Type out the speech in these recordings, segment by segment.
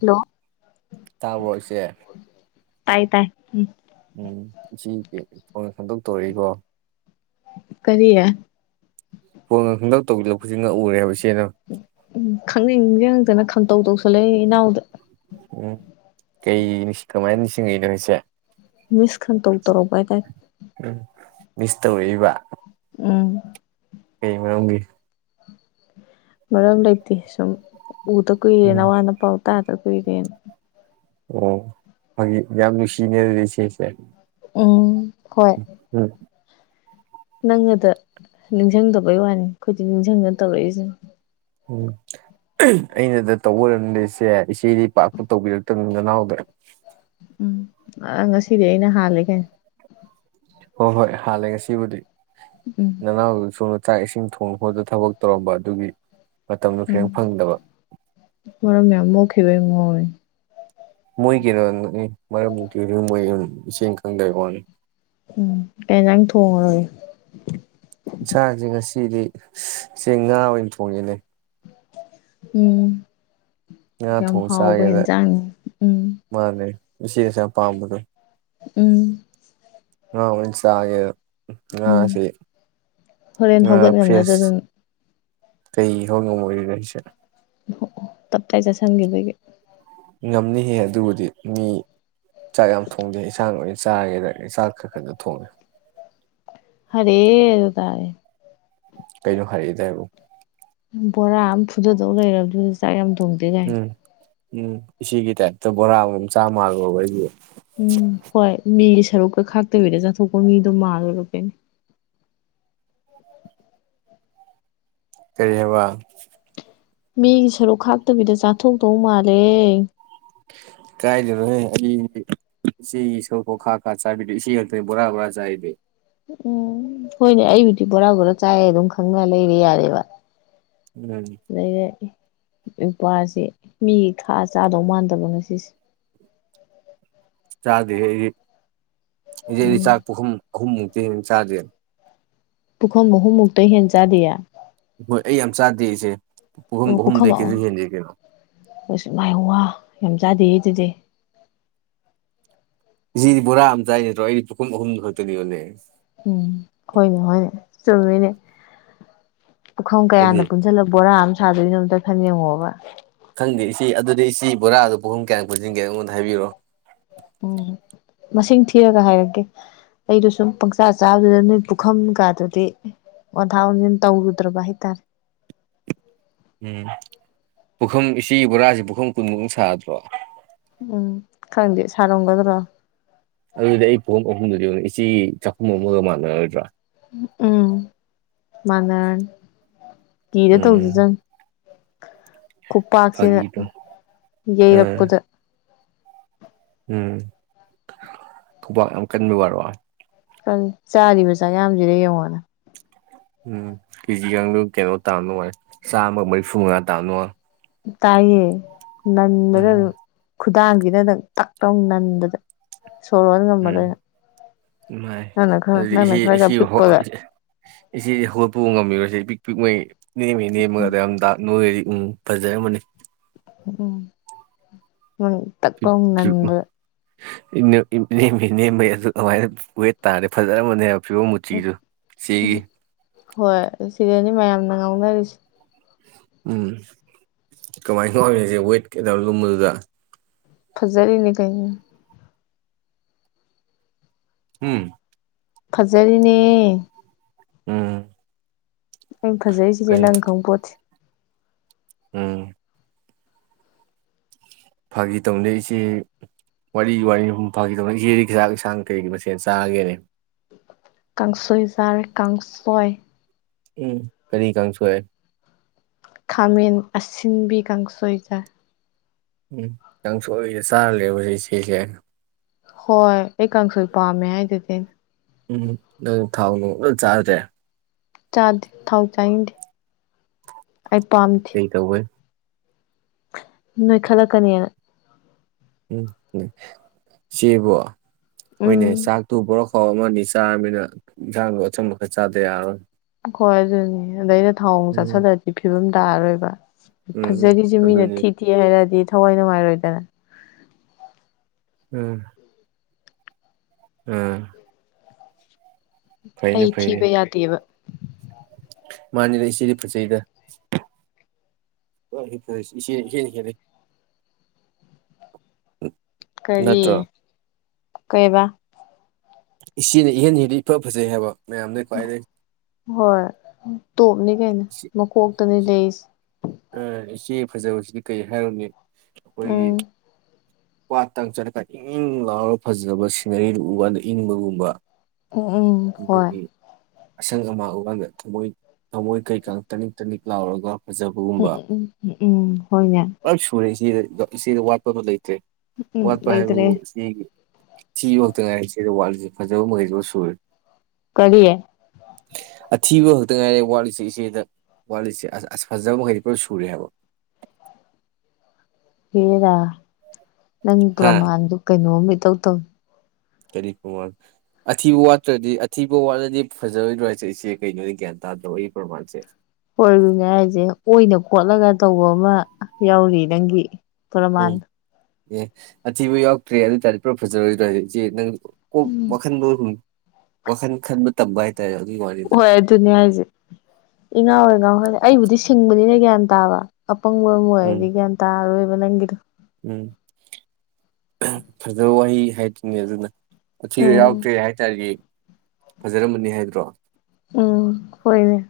Hello ꯇꯥꯕ꯭ꯔꯣ ꯏꯆꯦ ꯇꯥꯏ ꯇꯥꯏ ꯎꯝ ꯎꯝ ꯏꯆꯦ ꯐꯣꯟ ꯄꯪꯇꯧ ꯇꯧꯔꯛꯏꯀꯣ ꯀꯔꯤ ꯐꯣꯟ ꯄꯨꯡꯇꯧ ꯍꯧꯖꯤꯛ ꯉꯛ ꯎꯔꯦꯕꯁꯤ ꯎꯝ ꯈꯪꯅꯤꯡ ꯅꯤꯡꯖꯪ ꯉꯛꯇꯅ ꯈꯪ ꯇꯧ ꯇꯧꯁꯜꯂꯛꯏꯅꯤ ꯏꯅꯥꯎꯗ ꯎꯝ ꯀꯩ ꯀꯃꯥꯏꯅ ꯅꯤꯡꯁꯤꯡꯉꯤ ꯅꯣ ꯍꯥꯏꯁꯦ ꯃꯤꯁ ꯈꯟꯇꯧ ꯇꯧꯔꯛꯄ ꯍꯥꯏ ꯇꯥꯏ ꯎꯝ ꯃꯤꯁ ꯇꯧꯔꯛꯏꯕ ꯎꯝ ꯀꯩ ꯃꯔꯝꯒꯤ ꯃꯔꯝ ꯂꯩꯇꯦ ꯁꯨꯝ ꯎꯗ ꯀꯨꯏꯔꯦ ꯎꯝ ꯅꯋꯥ ꯅꯄꯥꯎ ꯇꯥꯗ ꯀꯨꯏꯔꯦꯅ ꯑꯣ ꯌꯥꯝ ꯅꯨꯡꯁꯤꯅꯔꯤꯁꯦ ꯎꯝ ꯎꯝ ꯅꯪ ꯑꯗ ꯅꯤꯡꯁꯤꯡꯗꯕꯩ ꯋꯥꯅꯤ ꯑꯩꯈꯣꯏꯗꯤ ꯅꯤꯡꯁꯤꯡꯗꯅ ꯇꯧꯔꯛꯏꯁꯤ ꯎꯝ ꯑꯩꯅꯗ ꯇꯧꯕ ꯑꯣꯏꯔꯝꯗꯦꯁꯦ ꯏꯆꯦꯗꯤ ꯄꯥꯛꯄꯨ ꯇꯧꯕꯤꯔꯛꯇꯕꯅꯤ ꯅꯅꯥꯎꯗ ꯎꯝ ꯉꯁꯤꯗꯤ ꯑꯩꯅ ꯍꯥꯜꯂꯦ ꯀꯩ ꯍꯣꯏ ꯍꯣꯏ ꯍꯥꯜꯂꯦ ꯉꯁꯤꯕꯨꯗꯤ ꯎꯝ ꯅ ꯁꯨ ꯆꯥꯛ ꯏꯁꯤꯡ ꯊꯣꯡ ꯈꯣꯗ ꯊꯕꯛ ꯇꯧꯔꯝꯕ ꯑꯗꯨꯒꯤ ꯃꯇꯝꯗꯣ ꯎꯝ ꯈꯤꯇꯪ ꯐꯪꯗꯕ ꯃꯔꯔꯃꯦꯃ ꯇꯈꯩꯩ ꯃꯨꯡꯑꯣꯣꯏ ꯃꯣꯏꯒꯤꯩꯅꯣ ꯅ ꯃꯔꯝꯛꯇ ꯃꯣꯏ ꯑꯗꯨ ꯏꯦꯡ ꯈꯪꯗꯩ ꯋꯥꯅꯤ ꯎꯝ ꯀꯩ ꯅꯪ ꯊꯣꯡꯉꯔꯣꯏꯦ ꯏꯁꯟꯥꯁꯦ ꯉꯁꯤꯗꯤ ꯆꯦ ꯉꯥ ꯑꯣꯏꯅ ꯊꯣꯡꯉꯦꯅꯦ ꯎꯝ ꯉꯥ ꯌꯥꯝ ꯊꯣꯡ ꯍꯥꯎꯕ ꯆꯥꯒꯦꯗ ꯏꯟꯁꯥꯡꯅꯤ ꯎꯝ ꯁꯤꯦꯁ ꯌꯥꯝ ꯄꯥꯝꯕꯗꯣ ꯎꯝ ꯑ ꯍꯁ ꯍꯥꯏꯦ ꯎꯝ ꯍꯣꯔꯦꯟ ꯉꯥ ꯍꯧꯒꯠ ꯉꯝꯅꯗ ꯐ꯭ꯔꯦꯁ ꯑꯗꯨꯝ ꯀꯩ ꯍ ꯉ ꯃ ꯑꯣꯏꯔꯤꯔꯔꯤꯁꯦ ꯑꯣ ꯇꯞꯇꯥꯏ ꯆꯠꯁꯤꯟꯈꯤꯕꯒꯤ ꯉꯝꯅꯤꯍꯦ ꯑꯗꯨꯕꯨꯗꯤ ꯃꯤ ꯆꯥꯛ ꯌꯥꯝ ꯊꯣꯡꯗꯦ ꯏꯟꯁꯥꯡ ꯂꯣꯏ ꯆꯥꯔꯒꯦꯗ ꯆꯥꯛ ꯈꯔ ꯈꯛꯇ ꯊꯣꯡꯉꯦ ꯍꯔꯦ ꯇꯥꯔꯦ ꯀꯩꯩꯅ ꯐꯔꯗꯦꯕ ꯕꯣꯔꯥ ꯑꯃ ꯐꯨꯗꯗꯧ ꯂꯩꯔꯕꯗꯨ ꯆꯥꯛ ꯌꯥꯝ ꯊꯣꯡꯝꯇ ꯌꯥꯥꯏ ꯎꯝ ꯎꯝ ꯏꯒꯤ ꯇꯥꯏꯞꯇ ꯕꯣꯔꯥ ꯑꯃꯝ ꯆꯥ ꯃꯜꯂꯣꯕ ꯑꯩꯁ ꯎꯝ ꯍꯣꯏ ꯃꯤꯒꯤ ꯁꯔꯨꯛꯀ ꯈꯥꯛꯇꯕꯤꯗ ꯆꯠꯊꯣꯛꯄ ꯃꯤꯗꯣ ꯃꯥꯜꯂꯔꯄꯩꯅꯤ ꯀꯔꯤ ꯍꯥꯏꯦꯕ ꯃꯤꯒꯤ ꯁꯔꯨꯛ ꯈꯥꯛꯇꯕꯤꯗ ꯆꯥꯊꯣꯛꯇꯧ ꯃꯥꯜꯂꯦ ꯀꯥꯏꯗꯅꯣꯍ ꯑꯩ ꯏꯆꯦꯒꯤ ꯁꯣꯔꯄ ꯈꯥ ꯈꯥ ꯆꯥꯕꯤꯗ ꯏꯦ ꯈꯥꯛꯛꯇꯅꯤ ꯕꯣꯔꯥ ꯕꯣꯔꯥ ꯆꯥꯏꯗ ꯎꯝ ꯍꯣꯏꯅꯦ ꯑꯩꯕꯨꯗꯤ ꯕꯣꯔꯥ ꯕꯣꯔꯥ ꯆꯥꯏꯑ ꯑꯗꯨꯝ ꯈꯪꯅ ꯂꯩꯔꯦ ꯌꯥꯔꯦꯕ ꯎꯝ ꯂꯩꯅꯦ ꯅꯨꯄꯥꯁꯦ ꯃꯤ ꯈꯥ ꯆꯥꯗꯧ ꯃꯥꯟꯗꯕꯅ ꯁꯤꯁꯦ ꯆꯦꯗꯤ ꯏꯩꯗꯤ ꯎꯝ ꯆꯥꯛꯄꯈꯨꯝ ꯑꯍꯨꯝꯃꯨꯛꯛꯇ ꯆꯥꯗꯦ ꯄꯨꯨꯈꯝ ꯃꯍꯨꯝ ꯃꯨꯛꯇ ꯍꯦꯟꯆꯥꯗꯌꯥ ꯍꯣꯏ ꯑꯩ ꯌꯥꯝ ꯆꯥꯗꯦ ꯑꯩꯁꯦ ꯑꯣ ꯄꯨꯈ ꯃꯥꯏꯌ ꯌꯥꯝ ꯆꯥꯗꯦ ꯑꯗꯨꯗꯤ ꯁꯤꯗꯤ ꯕꯣꯔꯥ ꯑꯃ ꯆꯥꯏ ꯅꯠꯇ꯭ꯔꯣ ꯑꯩꯗꯤ ꯄꯨꯈꯨꯝ ꯑꯍꯨꯝ ꯈꯛꯇꯅꯤ ꯑꯣꯅꯦ ꯎꯝ ꯍꯣꯏꯅꯦ ꯍꯣꯏꯅꯦ ꯆꯃꯤꯅꯦ ꯄꯨꯈꯝ ꯀꯌꯥꯅ ꯍꯥꯏꯗꯤ ꯄꯨꯟꯁꯤꯜꯂ ꯕꯣꯔꯥ ꯁꯥꯗꯣꯏꯩꯅ ꯑꯝꯇ ꯈꯟ ꯌꯦꯡꯉꯣꯕ ꯈꯪꯗꯦ ꯏꯆꯦ ꯑꯗꯨꯗꯤ ꯏꯆꯦ ꯕꯣꯔꯥꯗꯣ ꯄꯍꯨꯝ ꯀꯌꯥ ꯄꯨꯟꯁꯤꯟꯒꯦ ꯑꯩꯉꯣꯟꯗ ꯍꯥꯏꯕꯤꯔꯛꯑꯣ ꯎꯝ ꯃꯁꯤꯡ ꯊꯤꯔꯒ ꯍꯥꯏꯔꯒꯦ ꯑꯩꯗꯣ ꯁꯨꯝ ꯄꯪꯆꯥ ꯆꯥꯕꯗꯨꯗ ꯅꯣꯏ ꯄꯨꯈꯝ ꯀꯗꯗꯤ ꯋꯥꯟꯊꯥ ꯋꯥꯟꯁꯤꯟ ꯇꯧꯔꯨꯗ꯭ꯔꯕ ꯍꯥꯏꯇꯥꯔꯦ ꯎꯝ ꯄꯨꯈꯝ ꯏꯆꯦ ꯕꯣꯔꯥꯁ ꯄꯨꯈꯝ ꯀꯨꯟꯃꯨꯛ ꯁꯥꯗ꯭ꯔꯣ ꯎꯝ ꯈꯪꯗꯦ ꯁꯥꯔꯝꯒꯗ꯭ꯔꯣ ꯏꯆꯦ ꯆꯥꯛꯈꯨꯝ ꯑꯃꯒ ꯃꯥꯟꯅꯔꯣꯏꯗ꯭ꯔꯥ ꯎꯝ ꯃꯅꯥꯅꯤ ꯀꯤꯗ ꯇꯧꯗꯨ ꯎꯝ ꯆꯪ ꯈꯨꯄꯥꯛꯁꯤꯅ ꯐꯥꯒꯤꯗꯣ ꯎꯝ ꯌꯩꯔꯛꯄꯗ ꯎꯝ ꯈꯨꯕꯛ ꯌꯥꯝ ꯀꯟꯕ ꯋꯥꯔꯣ꯫ ꯆꯥꯔꯤꯕ ꯆꯥꯛ ꯌꯥꯝꯁꯤꯔꯦ ꯌꯦꯡꯉꯣꯅ ꯎꯝ ꯀꯦꯖꯤꯒꯗꯨ ꯀꯩꯅꯣ ꯇꯥꯅꯣꯣꯏ ꯆꯥꯝꯃꯒ ꯃꯔꯤꯐꯨ ꯃꯉꯥ ꯇꯥꯅꯣ ꯇꯥꯏꯌꯦ ꯅꯟꯃꯤꯗ ꯑꯗꯨ ꯎꯝ ꯈꯨꯗꯥꯡꯁꯤꯅꯅꯪ ꯇꯥꯛ ꯂꯧꯅ ꯅꯟꯕꯗ ꯁꯣꯔ ꯍꯣꯟ ꯎꯝ ꯉꯝꯃꯔꯣꯏ ꯏꯃꯥꯏ ꯅꯪꯅ ꯈꯔ ꯑꯗꯨꯗꯤ ꯅꯪꯅ ꯏꯆꯦ ꯈꯔꯒ ꯄꯤꯛꯄꯒ ꯏꯆꯦ ꯍꯧꯒꯠꯄ ꯉꯝꯃꯤꯔꯁꯦ ꯄꯣꯏ ꯅꯃꯤ ꯅꯃꯤꯒꯗ ꯑꯝꯗ ꯅꯣꯏꯔꯤ ꯎꯝ ꯐꯖꯔ ꯑꯃꯅꯤꯅꯤ ꯎꯝ ꯎꯝ ꯇꯛ ꯂꯧ ꯅꯟꯕꯗ ꯅꯦꯝꯃꯤ ꯅꯦꯝꯕꯩ ꯑꯗꯨ ꯑꯗꯨꯃꯥꯏꯅ ꯋꯦꯠ ꯇꯥꯔꯦ ꯐꯖꯔꯃꯅꯦꯕ ꯐꯤꯕꯝ ꯃꯨꯇꯤꯗꯣ ꯏꯆꯦꯒꯤ ꯍꯣꯏ ꯁꯤꯗꯅꯤ ꯃꯌꯥꯝꯅ ꯉꯥꯡꯅꯔꯤꯁꯤ ꯎꯝ ꯀꯃꯥꯏꯅ ꯋꯥꯠꯂꯤꯁꯦ ꯋꯦꯠ ꯀꯩꯗ ꯂꯨꯝꯕꯗꯨꯗ ꯐꯖꯜꯅꯤ ꯀꯩꯅꯣ ꯎꯝ ꯐꯖꯔꯤꯅꯦ ꯎꯝ ꯑꯩ ꯐꯖꯩ ꯁꯤꯗꯤ ꯀꯩ ꯅꯪ ꯈꯪꯕ ꯄꯣꯠꯁꯦ ꯎꯝ ꯐꯥꯒꯤ ꯇꯧꯅꯦ ꯏꯆꯦ ꯋꯥꯔꯤ ꯋꯥ ꯐꯥꯈꯤ ꯇꯧꯅ ꯏꯆꯦꯗꯤ ꯍꯖꯥꯛ ꯌꯦꯁꯥꯡ ꯀꯩꯒꯤ ꯃꯁꯦꯟ ꯆꯥꯉꯒꯦꯅꯦ ꯀꯥꯡꯪꯁꯣꯏꯖꯥꯔ ꯀꯥꯡ ꯀꯥꯡꯁꯣꯏ ꯎꯝ ꯀꯔꯤ ꯀꯥꯡꯁꯣꯏ ꯈꯥꯃꯦꯟ ꯑꯁꯤꯟꯕꯤ ꯀꯥꯡꯁꯣꯏꯖꯥ ꯎꯝ ꯀꯥꯡꯁꯣꯏꯗ ꯆꯥꯔꯂꯦꯕ ꯏꯆꯦꯁꯦ ꯍꯣꯏ ꯑꯩ ꯀꯥꯡꯁꯣꯏ ꯄꯥꯝꯃꯦ ꯍꯥꯏꯗꯨꯗꯤ ꯑꯦ ꯎꯝ ꯑꯗꯨ ꯊꯥꯎꯅꯨꯡ ꯀꯩꯝ ꯆꯥ꯭ꯔꯦ ꯆꯥꯗꯦ ꯊꯥꯎ ꯆꯥꯏꯅꯤꯡꯗꯦ ꯑꯩ ꯄꯝꯗꯦ ꯀꯩ ꯇꯧꯕꯩ ꯅꯣꯏ ꯈꯂꯛ ꯀꯅꯤꯅ ꯎꯝ ꯁꯤꯕꯨ ꯍꯣꯏꯅꯦ ꯎꯝ ꯆꯥꯛꯇꯨ ꯕꯣꯔꯣꯛ ꯃꯣꯔꯣꯛ ꯑꯃ ꯑꯅꯤ ꯆꯥꯔꯃꯤꯅ ꯏꯟꯁꯥꯡꯗꯣ ꯑꯊꯨꯝꯕ ꯈꯔ ꯆꯥꯗ ꯌꯥꯔꯣꯏ ꯍꯣꯏ ꯑꯗꯨꯅꯦ ꯑꯗ ꯑꯩꯅ ꯊꯥꯎ ꯎꯝ ꯆꯥꯁꯤꯜꯂꯛ ꯑꯥꯗꯤ ꯐꯤꯕꯝ ꯇꯥꯔꯣꯏꯕ ꯎꯝ ꯐꯖꯔꯤꯁꯦ ꯃꯤꯅ ꯑꯗꯨꯅꯤ ꯊꯤ ꯊꯤ ꯍꯥꯏꯔꯗꯤ ꯊꯋꯥꯏ ꯅꯨꯡꯉꯥꯏꯔꯣꯏꯗꯅ ꯎꯝ ꯎꯝ ꯐꯩꯅꯦ ꯑꯩ ꯐꯩꯅꯦ ꯊꯤꯕ ꯌꯥꯗꯦꯕ ꯃꯥꯅꯤꯗ ꯏꯆꯦꯗꯤ ꯐꯖꯩꯗ ꯍꯣꯏ ꯏꯆꯦꯅꯥ ꯍꯦꯜꯂꯤ ꯀꯔꯤ ꯅꯠꯇ꯭ꯔꯣ ꯀꯩꯕꯥ ꯏꯆꯦꯅ ꯏꯍꯦꯟ ꯍꯦꯜꯂꯤ ꯏꯐ ꯐꯖꯩ ꯍꯥꯏꯕ ꯃꯌꯥꯝꯗꯩ ꯈ꯭ꯋꯥꯏꯗꯩ ꯍꯣꯏ ꯇꯣꯞꯅꯤ ꯀꯩꯅꯣ ꯃꯀꯣꯛꯇꯅꯤ ꯂꯩꯁꯦ ꯑ ꯏꯆꯦ ꯐꯖꯕꯁꯤꯗꯤ ꯀꯩ ꯍꯥꯏꯔꯨꯅꯤ ꯑꯩꯈꯣꯏꯒꯤ ꯎꯝ ꯄꯥꯠꯇꯪ ꯆꯠꯂꯀꯥꯟ ꯏꯪ ꯏꯪ ꯂꯥꯎꯔꯒ ꯐꯖꯕ ꯁꯤꯅꯔꯤꯗꯨ ꯎꯕꯀꯥꯟꯗꯥ ꯏꯪꯕꯒꯨꯝꯕ ꯍꯣꯏ ꯑꯗꯒꯤ ꯑꯁꯪ ꯑꯃ ꯑꯀꯥꯟꯗ ꯊꯃꯣꯏ ꯊꯃꯣꯏ ꯀꯩꯀꯥꯡ ꯇꯅꯤꯛ ꯇꯅꯤꯛ ꯂꯥꯎꯔꯒ ꯐꯖ ꯎ ꯎ ꯎꯝ ꯎ ꯎꯝ ꯍꯣꯏꯅꯦ ꯕꯥ ꯏꯁꯤꯡꯅꯥ ꯋꯥꯠꯄꯕꯨ ꯂꯩ ꯆꯦꯛ ꯎꯝ ꯋꯥꯠꯄ ꯍꯥꯏꯕꯕꯨ ꯂꯩꯇ꯭ꯔꯦ ꯁꯤꯒꯤ ꯁꯤ ꯉꯛꯇ ꯉꯥꯏ ꯁꯤꯗ ꯋꯥꯠꯂꯤꯁꯤ ꯐꯖꯕ ꯃꯈꯩꯗꯨ ꯁꯨꯔꯦ ꯀꯔꯤ ꯑꯊꯤꯕ ꯈꯛꯇ ꯉꯥꯏꯔꯦ ꯋꯥꯠꯂꯤꯁꯦ ꯏꯆꯦꯗ ꯋꯥꯠꯂꯤꯁꯦ ꯑꯥ ꯑꯥ ꯐꯖꯕ ꯃꯈꯩꯗꯤ ꯄꯨꯔꯞ ꯁꯨꯔꯦ ꯍꯥꯏꯕ ꯍꯦꯔꯥ ꯅꯪ ꯍꯥ ꯄ꯭ꯔꯃꯥꯟꯗꯨ ꯀꯩꯅꯣꯝꯅꯤ ꯇꯧ ꯇꯧ ꯀꯔꯤ ꯄ꯭ꯔꯃꯥꯟ ꯑꯊꯤꯕ ꯋꯥꯠꯇ꯭ꯔꯗꯤ ꯑꯊꯤꯕ ꯋꯥꯠꯂꯗꯤ ꯐꯖꯔꯣꯏꯗ꯭ꯔꯣ ꯍꯥꯏꯁꯦ ꯏꯆꯦ ꯀꯩꯅꯣꯗ ꯒ꯭ꯌꯥꯟ ꯇꯥꯗꯕꯩ ꯄ꯭ꯔꯃꯥꯟꯁꯦ ꯍꯣꯏꯅꯦ ꯍꯥꯏꯁꯦ ꯑꯣꯏꯅ ꯈꯣꯠꯂꯒ ꯇꯧꯕ ꯑꯃ ꯌꯥꯎꯔꯤ ꯅꯪꯒꯤ ꯄ꯭ꯔꯃꯥꯟ ꯎꯝ ꯑꯦ ꯑꯊꯤꯕ ꯌꯥꯎꯛꯇ꯭ꯔꯦ ꯑꯗꯨ ꯇꯥꯔꯦ ꯄꯨꯔꯞ ꯐꯖꯔꯣꯏꯗꯔꯣ ꯍꯥꯏꯁꯦ ꯏꯆꯦ ꯅꯪ ꯀꯣ ꯎꯝ ꯋꯥꯈꯟꯗ ꯍꯨꯟ ꯋꯥꯈꯟ ꯈꯟꯕ ꯇꯝꯕ ꯍꯥꯏꯇꯥꯔꯦ ꯑꯗꯨꯒꯤ ꯋꯥꯅꯤꯗ ꯍꯣꯏ ꯑꯗꯨꯅꯦ ꯍꯥꯏꯁꯦ ꯏꯉꯥꯎ ꯍꯦꯛ ꯉꯥꯎꯋꯦ ꯍꯥꯏꯕ ꯑꯩꯕꯨꯗꯤ ꯁꯤꯡꯕꯅꯤꯅ ꯒ꯭ꯌꯥꯟ ꯇꯥꯕ ꯄꯪꯕ ꯎꯝ ꯑꯣꯏꯔꯗꯤ ꯒ꯭ꯌꯥꯟ ꯇꯔꯔꯣꯏ [inaudible] ꯎꯝ ꯐꯖꯕ ꯋꯥꯍꯩꯅꯤ ꯍꯥꯏꯗ꯭ꯣꯏꯅꯦ ꯑꯗꯨꯅ ꯊꯤꯕ ꯎꯝ ꯌꯥꯎꯗ꯭ꯔꯦ ꯍꯥꯏꯇꯥꯔꯗꯤ ꯐꯖꯔꯝꯕꯅꯤ ꯍꯥꯏꯕ꯭ꯔꯣ ꯎꯝ ꯍꯣꯏꯅꯦ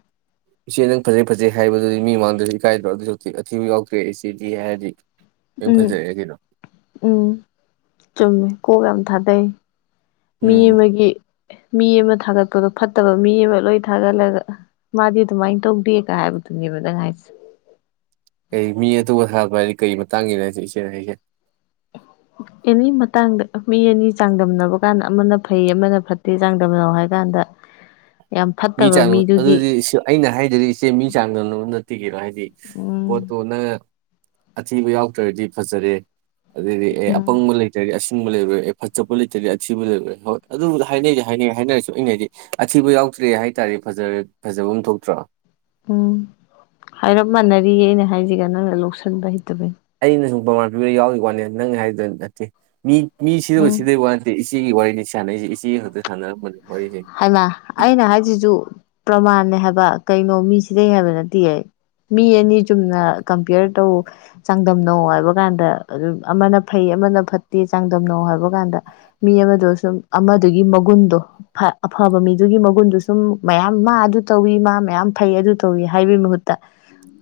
ꯏꯆꯦ ꯅꯪ ꯐꯖꯩ ꯐꯖꯩ ꯍꯥꯏꯕꯗꯨꯗꯤ ꯃꯤ ꯃꯥꯡꯗꯁꯨ ꯏꯀꯥꯏꯗ꯭ꯔꯣ ꯑꯗꯨꯏ ꯁꯔꯨꯛꯄꯨꯗꯤ ꯑꯊꯤꯕ ꯌꯥꯎꯗ꯭ꯔꯦ ꯏꯆꯦꯗꯤ ꯍꯥꯏꯔꯗꯤ ꯂꯣꯏ ꯎꯝ ꯐꯖꯔꯦ ꯀꯩꯅꯣ ꯎꯝ ꯆꯨꯝꯃꯤ ꯀꯣꯛ ꯌꯥꯝ ꯊꯥꯗꯩꯌꯦ ꯃꯤ ꯎꯝ ꯑꯃꯒꯤ ꯃꯤ ꯑꯃ ꯊꯥꯒꯠꯄꯗꯣ ꯐꯠꯇꯕ ꯃꯤ ꯑꯃ ꯂꯣꯏ ꯊꯥꯒꯠꯂꯒ ꯃꯥꯗꯤ ꯑꯗꯨꯃꯥꯏꯅ ꯇꯧꯗꯦꯒ ꯍꯥꯏꯕꯗꯨꯅꯦꯕ ꯅꯪ ꯍꯥꯏꯁꯦ ꯀꯔꯤ ꯃꯤ ꯑꯇꯣꯞꯄ ꯊꯥꯒꯠꯄ ꯍꯥꯏꯗꯤ ꯀꯔꯤ ꯃꯇꯥꯡꯒꯤꯅ ꯍꯥꯏꯁꯦ ꯏꯆꯦꯅ ꯍꯥꯏꯁꯦ ꯀꯩꯒꯨꯝ ꯀꯥꯟꯗ ꯃꯤ ꯑꯅꯤ ꯆꯥꯡꯗꯝꯅꯕ ꯀꯥꯟꯗ ꯑꯃꯅ ꯐꯩ ꯑꯃꯅ ꯐꯠꯇꯦ ꯆꯥꯡꯗꯝꯅꯕ ꯍꯥꯏ ꯀꯥꯟꯗ ꯌꯥꯝ ꯃꯤ ꯐꯠꯇꯕ ꯆꯥꯡ ꯃꯤꯗꯨꯒꯤ ꯑꯗꯨꯗꯤ ꯑꯩꯅ ꯍꯥꯏꯗꯗꯤ ꯏꯆꯦ ꯃꯤ ꯆꯥꯡꯗꯝꯅꯕ ꯅꯠꯇꯦ ꯀꯩꯅꯣ ꯍꯥꯏꯗꯤ ꯎꯝ ꯄꯣꯠꯇꯣ ꯅꯪ ꯑꯊꯤꯕ ꯌꯥꯎꯗ꯭ꯔꯗꯤ ꯐꯖꯔꯦ ꯑꯗꯨꯗꯤ ꯑꯦ ꯎꯝ ꯑꯄꯪꯕ ꯂꯩꯇ꯭ꯔꯗꯤ ꯑꯁ ꯎꯡꯕ ꯂꯩꯕ꯭ꯔ ꯑꯦ ꯐꯠ ꯆꯠꯄ ꯂꯩꯇ꯭ꯔꯗꯤ ꯑꯊꯤꯕ ꯂꯩꯕ꯭ꯔ ꯍꯣꯏ ꯑꯗꯨꯕꯨ ꯍꯥꯏꯅꯩꯗꯤ ꯍꯥꯏꯅꯩ ꯍꯥꯏꯅꯔꯁꯨ ꯑꯩꯅ ꯍꯥꯏꯗꯤ ꯑꯊꯤꯕ ꯌꯥꯎ ꯇ꯭ꯔꯦ ꯍꯥꯏ ꯇꯥꯔꯗꯤ ꯐꯖꯔ ꯐꯖꯕꯝ ꯊꯣꯛꯇ꯭ꯔꯣ꯫ ꯎꯝ ꯍꯥꯏꯔꯞ ꯃꯥꯟꯅꯔꯤꯌꯦ ꯑꯩꯅ ꯍꯥꯏꯁꯤꯒ ꯅꯪꯅ ꯂꯧꯁꯟꯕ ꯍꯩꯇꯕꯩ꯫ ꯑꯩꯅ ꯁꯨꯝ ꯄ꯭ꯔꯃꯥꯟ ꯄꯤꯕ ꯌꯥꯎꯒꯤ ꯋꯥꯅꯦ ꯅꯪ ꯍꯥꯏꯗꯨ ꯅꯠꯇꯦ ꯃꯤ ꯃꯤ ꯁꯤꯗ ꯎꯝ ꯁꯤꯗꯕꯩ ꯋꯥ ꯅꯠꯇꯦ ꯆꯦꯒꯤ ꯋꯥꯔꯤꯅꯤ ꯁꯥꯟꯅꯔꯤꯁꯦ ꯏꯆꯦ ꯈꯛꯇ ꯁꯥꯟꯅꯔꯝꯕꯅꯦ ꯋꯥꯔꯤꯁꯦ ꯍꯥꯏꯃ ꯑꯩꯅ ꯍꯥꯏꯁꯤꯁꯨꯨ ꯄ꯭ꯔꯃꯥꯟꯅꯦ ꯍꯥꯏꯕ ꯀꯩꯅꯣ ꯃꯤ ꯁꯤꯗꯩꯌꯦ ꯍꯥꯏꯕ ꯅꯠꯇꯤꯌꯦ ꯃꯤ ꯑꯅꯤ ꯆꯨꯝꯅ ꯀꯝꯄꯤꯌꯔ ꯇꯧ ꯆꯥꯡꯗꯝꯅꯧ ꯍꯥꯏꯕ ꯀꯥꯟꯗ ꯑꯗꯨꯝ ꯑꯃꯅ ꯐꯩ ꯑꯃꯅ ꯐꯠꯇꯦ ꯆꯥꯡꯗꯝꯅꯧ ꯍꯥꯏꯕ ꯀꯥꯟꯗ ꯃꯤ ꯑꯃꯗꯣ ꯁꯨꯝ ꯑꯃꯗꯨꯒꯤ ꯃꯒꯨꯟꯗꯣ ꯐ ꯑꯐꯕ ꯃꯤꯗꯨꯒꯤ ꯃꯒꯨꯟꯗꯨ ꯁꯨꯝ ꯃꯌꯥꯝ ꯃꯥ ꯑꯗꯨ ꯇꯧꯋꯤ ꯃꯥ ꯃꯌꯥꯝ ꯐꯩ ꯑꯗꯨ ꯇꯧꯋꯤ ꯍꯥꯏꯕꯒꯤ ꯃꯍꯨꯠꯇ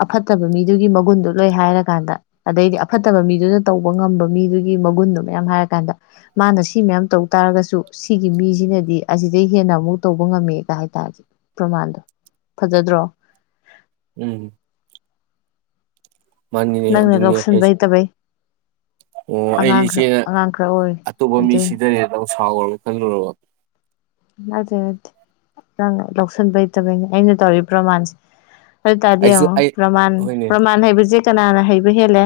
ꯑꯐꯠꯇꯕ ꯃꯤꯗꯨꯒꯤ ꯃꯒꯨꯟꯗꯨ ꯂꯣꯏ ꯍꯥꯏꯔꯀꯥꯟꯗ ꯑꯗꯩꯗꯤ ꯑꯐꯠꯇꯕ ꯃꯤꯗꯨꯅ ꯇꯧꯕ ꯉꯝꯕ ꯃꯤꯗꯨꯒꯤ ꯃꯒꯨꯟꯗꯣ ꯃꯌꯥꯝ ꯍꯥꯏꯔꯀꯥꯟꯗ ꯃꯥꯅ ꯁꯤ ꯃꯌꯥꯝ ꯇꯧ ꯇꯥꯔꯒꯁꯨ ꯁꯤꯒꯤ ꯃꯤꯁꯤꯅꯗꯤ ꯁꯤꯗꯩ ꯍꯦꯟꯅ ꯑꯃꯨꯛ ꯇꯧꯕ ꯉꯝꯃꯦꯒ ꯍꯥꯏꯇꯥꯔꯗꯤ ꯄ꯭ꯔꯃꯥꯟꯗꯣ ꯐꯖꯗ꯭ꯔꯣ꯫ ꯎꯝ ꯃꯥꯅꯤꯅꯦ ꯅꯪꯅ ꯑꯗꯨꯅꯦ ꯂꯧꯁꯤꯟꯕ ꯍꯥꯏꯁꯦ ꯍꯩꯇꯕꯩ ꯑꯣ ꯑꯩꯗꯤ ꯑꯉꯥꯡ ꯈꯔ ꯏꯆꯦꯅ ꯑꯉꯥꯡ ꯈꯔ ꯑꯣꯏꯔꯤ ꯑꯇꯣꯞꯄ ꯃꯤ ꯑꯗꯨꯏꯅꯤ ꯁꯤꯗꯔꯦꯕ ꯁꯥꯎꯔꯕꫭ ꯈꯜꯂꯨꯔꯕꫭ꯫ ꯑꯗꯨ ꯅꯠꯇꯦ ꯅꯪ ꯂꯧꯁꯤꯟꯕ ꯍꯩꯇꯕꯩꯅꯦ ꯑꯩꯅ ꯇꯧꯔꯤꯕ ꯄ꯭ꯔꯣꯃꯥꯟꯁꯦ꯫ ꯑꯗꯨ ꯇꯥꯔꯗꯤ ꯑꯩꯁꯨ ꯌꯦꯡꯉꯣ ꯑꯩ ꯍꯣꯏꯅꯦ ꯄ꯭ꯔꯃꯥꯟ-ꯄ꯭ꯔꯃꯥꯟ ꯍꯩꯕꯁꯦ ꯀꯅꯥꯅ ꯍꯩꯕ ꯍꯦꯜꯂꯦ꯫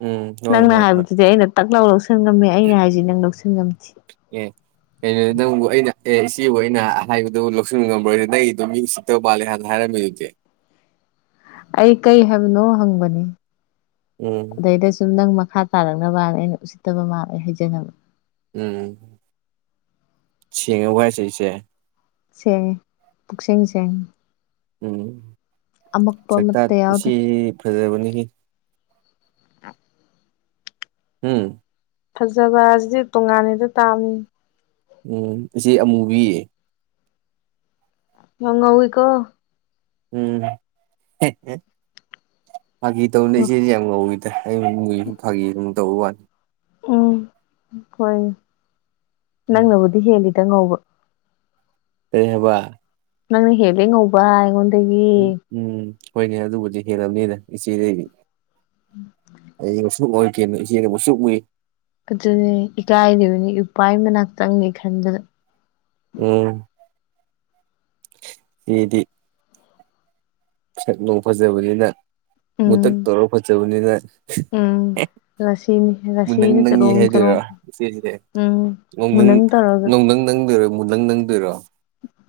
ꯎꯝ ꯍꯣꯏ ꯅꯪꯅ ꯍꯣꯏ ꯍꯣꯏ ꯍꯥꯏꯕꯁꯤꯗꯤ ꯑꯩꯅ ꯇꯛ ꯂꯥꯎꯔꯁ ꯂꯧꯁꯟ ꯉꯝꯃꯦ ꯑꯩꯅ ꯍꯥꯏꯁ ꯅꯪ ꯂꯧꯁꯟ ꯉꯝꯁꯤ꯫ ꯑꯦ ꯀꯩꯅꯣ ꯅꯪꯕꯨ ꯑꯩꯅ ꯑꯦ ꯏꯆꯦꯕꯨ ꯑꯩꯅ ꯍꯥꯏꯕꯗꯨ ꯂꯧꯁꯤꯟꯕ ꯉꯝꯕ꯭ꯔꫭ ꯅꯪꯒꯤꯗꫭ ꯃꯤ ꯎꯁꯤꯠꯇꯕ ꯃꯥꯜꯂꯦ ꯍꯥꯏꯅ ꯍꯥꯏꯔꯝꯃꯤꯗꯨꯗꯤ꯫ ꯑꯩ ꯀꯩ ꯍꯥꯏꯕꯅꯣ ꯍꯪꯕꯅꯤ꯫ ꯎꯝ ꯑꯗꯩꯗ ꯆꯨꯝ ꯅꯪꯃ ꯃꯈꯥ ꯇꯥꯔꯛꯅꯕꯥꯅ ꯑꯩꯅ ꯎꯁꯤꯠꯇꯕ ꯃꯥꯜꯂꯦ ꯍꯥꯏꯖꯅꯕ꯫ ꯎꯝ ꯁꯦꯡꯑꯕꫭ ꯍꯥꯏꯁꯦ ꯏꯆꯦ꯫ ꯁꯦꯡꯑꯦ ꯄꯨꯛꯁꯦꯡ ꯁꯦꯡꯑꯦ꯫ ꯎꯝ ꯁꯥꯛꯇꯥ ꯑꯃꯠꯇ ꯌꯥꯎꯗ ꯏꯆꯦ ꯐꯖꯕꯅꯤ꯫ ꯎꯝ ꯐꯖꯕ ꯑꯁꯤ ꯇꯣꯉꯥꯟꯅꯤꯗ ꯇꯥꯕꯅꯤ꯫ ꯎꯝ ꯏꯆꯦ ꯑꯃꯨꯕꯤ꯫ ꯌꯥꯝ ꯉꯧꯏꯀꫭ꯫ ꯎꯝ ꯐꯥꯒꯤ ꯇꯧꯅꯦ ꯏꯆꯦꯗꯤ ꯌꯥꯝ ꯉꯧꯋꯤ꯫ ꯑꯩ ꯃꯨꯏꯗꯤ ꯐꯥꯒꯤ ꯗꯨꯝ ꯇꯧ ꯋꯥ ꯎꯝ ꯈꫭꯏ ꯅꯪ ꯎꯝ ꯅꯕꯨꯗꯤ ꯍꯦꯜꯂꯤ꯫ ꯈꯤꯇꯪ ꯉꯧꯕ ꯀ ꯍꯥꯏꯕ ꯅꯪꯅꯦ ꯍꯦ ꯉꯕꯉꯣꯟ ꯎ ꯎꯝ ꯍꯣꯏꯅꯦ ꯑꯗꯨꯕꯨꯗꯤ ꯍꯦꯜꯂꯕꯅꯤꯅ ꯏꯆꯦꯗꯗꯤ ꯑꯩ ꯑꯣꯁꯨ ꯑꯣꯏ ꯀꯩꯅꯣ ꯏꯆꯦꯅ ꯑꯃꯨꯁꯨ ꯎꯨꯏ ꯑꯗꯨꯅꯦ ꯏꯀꯥꯏꯔꯤꯕꯅꯤ ꯏꯄꯥ ꯃꯅꯥꯛꯇꯪꯅꯤ ꯈꯟꯗꯅ ꯎꯝ ꯁꯤꯗꯤ ꯆꯠꯂ ꯐꯖꯦꯕꯅꯤꯅ ꯃꯨ ꯇ ꯎꯝ ꯇꯔꯣ ꯐ ꯆ ꯑꯅꯤꯉꯥꯏ ꯎꯝ ꯔꯥꯁꯤꯅꯤ ꯃꯨ ꯅꯪ ꯔꯥꯁꯤꯅ ꯅꯪꯉꯤ ꯆꯔꯣꯡ ꯍꯥꯏꯗꯣꯏꯔꯣ ꯆꯔꯣꯡ ꯏꯆꯦꯁꯦ ꯎꯝ ꯅ ꯅꯪ ꯃꯨꯅꯪ ꯇꯧꯔꯒ ꯅꯣꯡ ꯅꯪ ꯅꯪꯗꯣꯏꯔꯣ ꯃꯨ ꯅꯪ ꯅꯪꯗꯣꯏꯔꯣ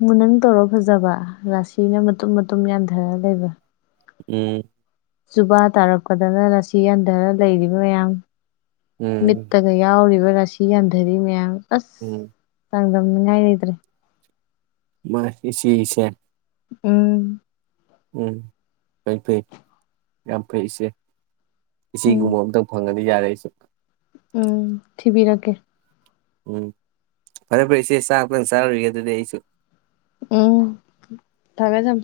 ꯃ ꯅꯪ ꯇꯧꯔꯣ ꯐꯖꯕ ꯔꯥꯁꯤꯅ ꯃꯇꯨꯝ ꯃꯇꯨꯝ ꯌꯥꯟꯊꯔ ꯂꯩꯕ ꯎꯝ ꯨꯕꯥ ꯇꯥꯔꯛꯄꯗꯅ ꯂꯁꯤ ꯍꯟꯊꯔ ꯂꯩꯔꯤꯕ ꯃꯌꯥꯝ ꯎꯝ ꯃꯠꯇꯒ ꯌꯥꯎ ꯔꯁꯤ ꯀꯗꯗꯤ ꯃꯌꯥꯝ ꯑꯁ ꯎꯝ ꯆꯥꯡꯗ ꯎ ꯅꯅꯦꯗ꯭ꯔꯦ ꯃꯥꯁꯤꯁꯦ ꯎꯝ ꯎꯝ ꯐꯩ ꯐꯩ ꯌꯥꯝ ꯐꯩꯁꯦ ꯎꯝ ꯏꯆꯒꯨꯝꯕ ꯑꯝꯇꯪ ꯐꯪꯒꯅꯤ ꯌꯥꯗꯏꯁꯨ ꯎꯝ ꯊꯤꯕꯤꯔꯀꯦ ꯎꯝ ꯐꯔꯦ ꯐꯔꯦ ꯏꯆꯦ ꯆꯥꯛ ꯉꯛꯇꯪ ꯆꯥꯔꯨꯔꯤꯒꯦ ꯑꯗꯨꯗꯤ ꯑꯩꯁꯨ ꯎꯝ ꯊꯃꯦꯦ ꯊꯝ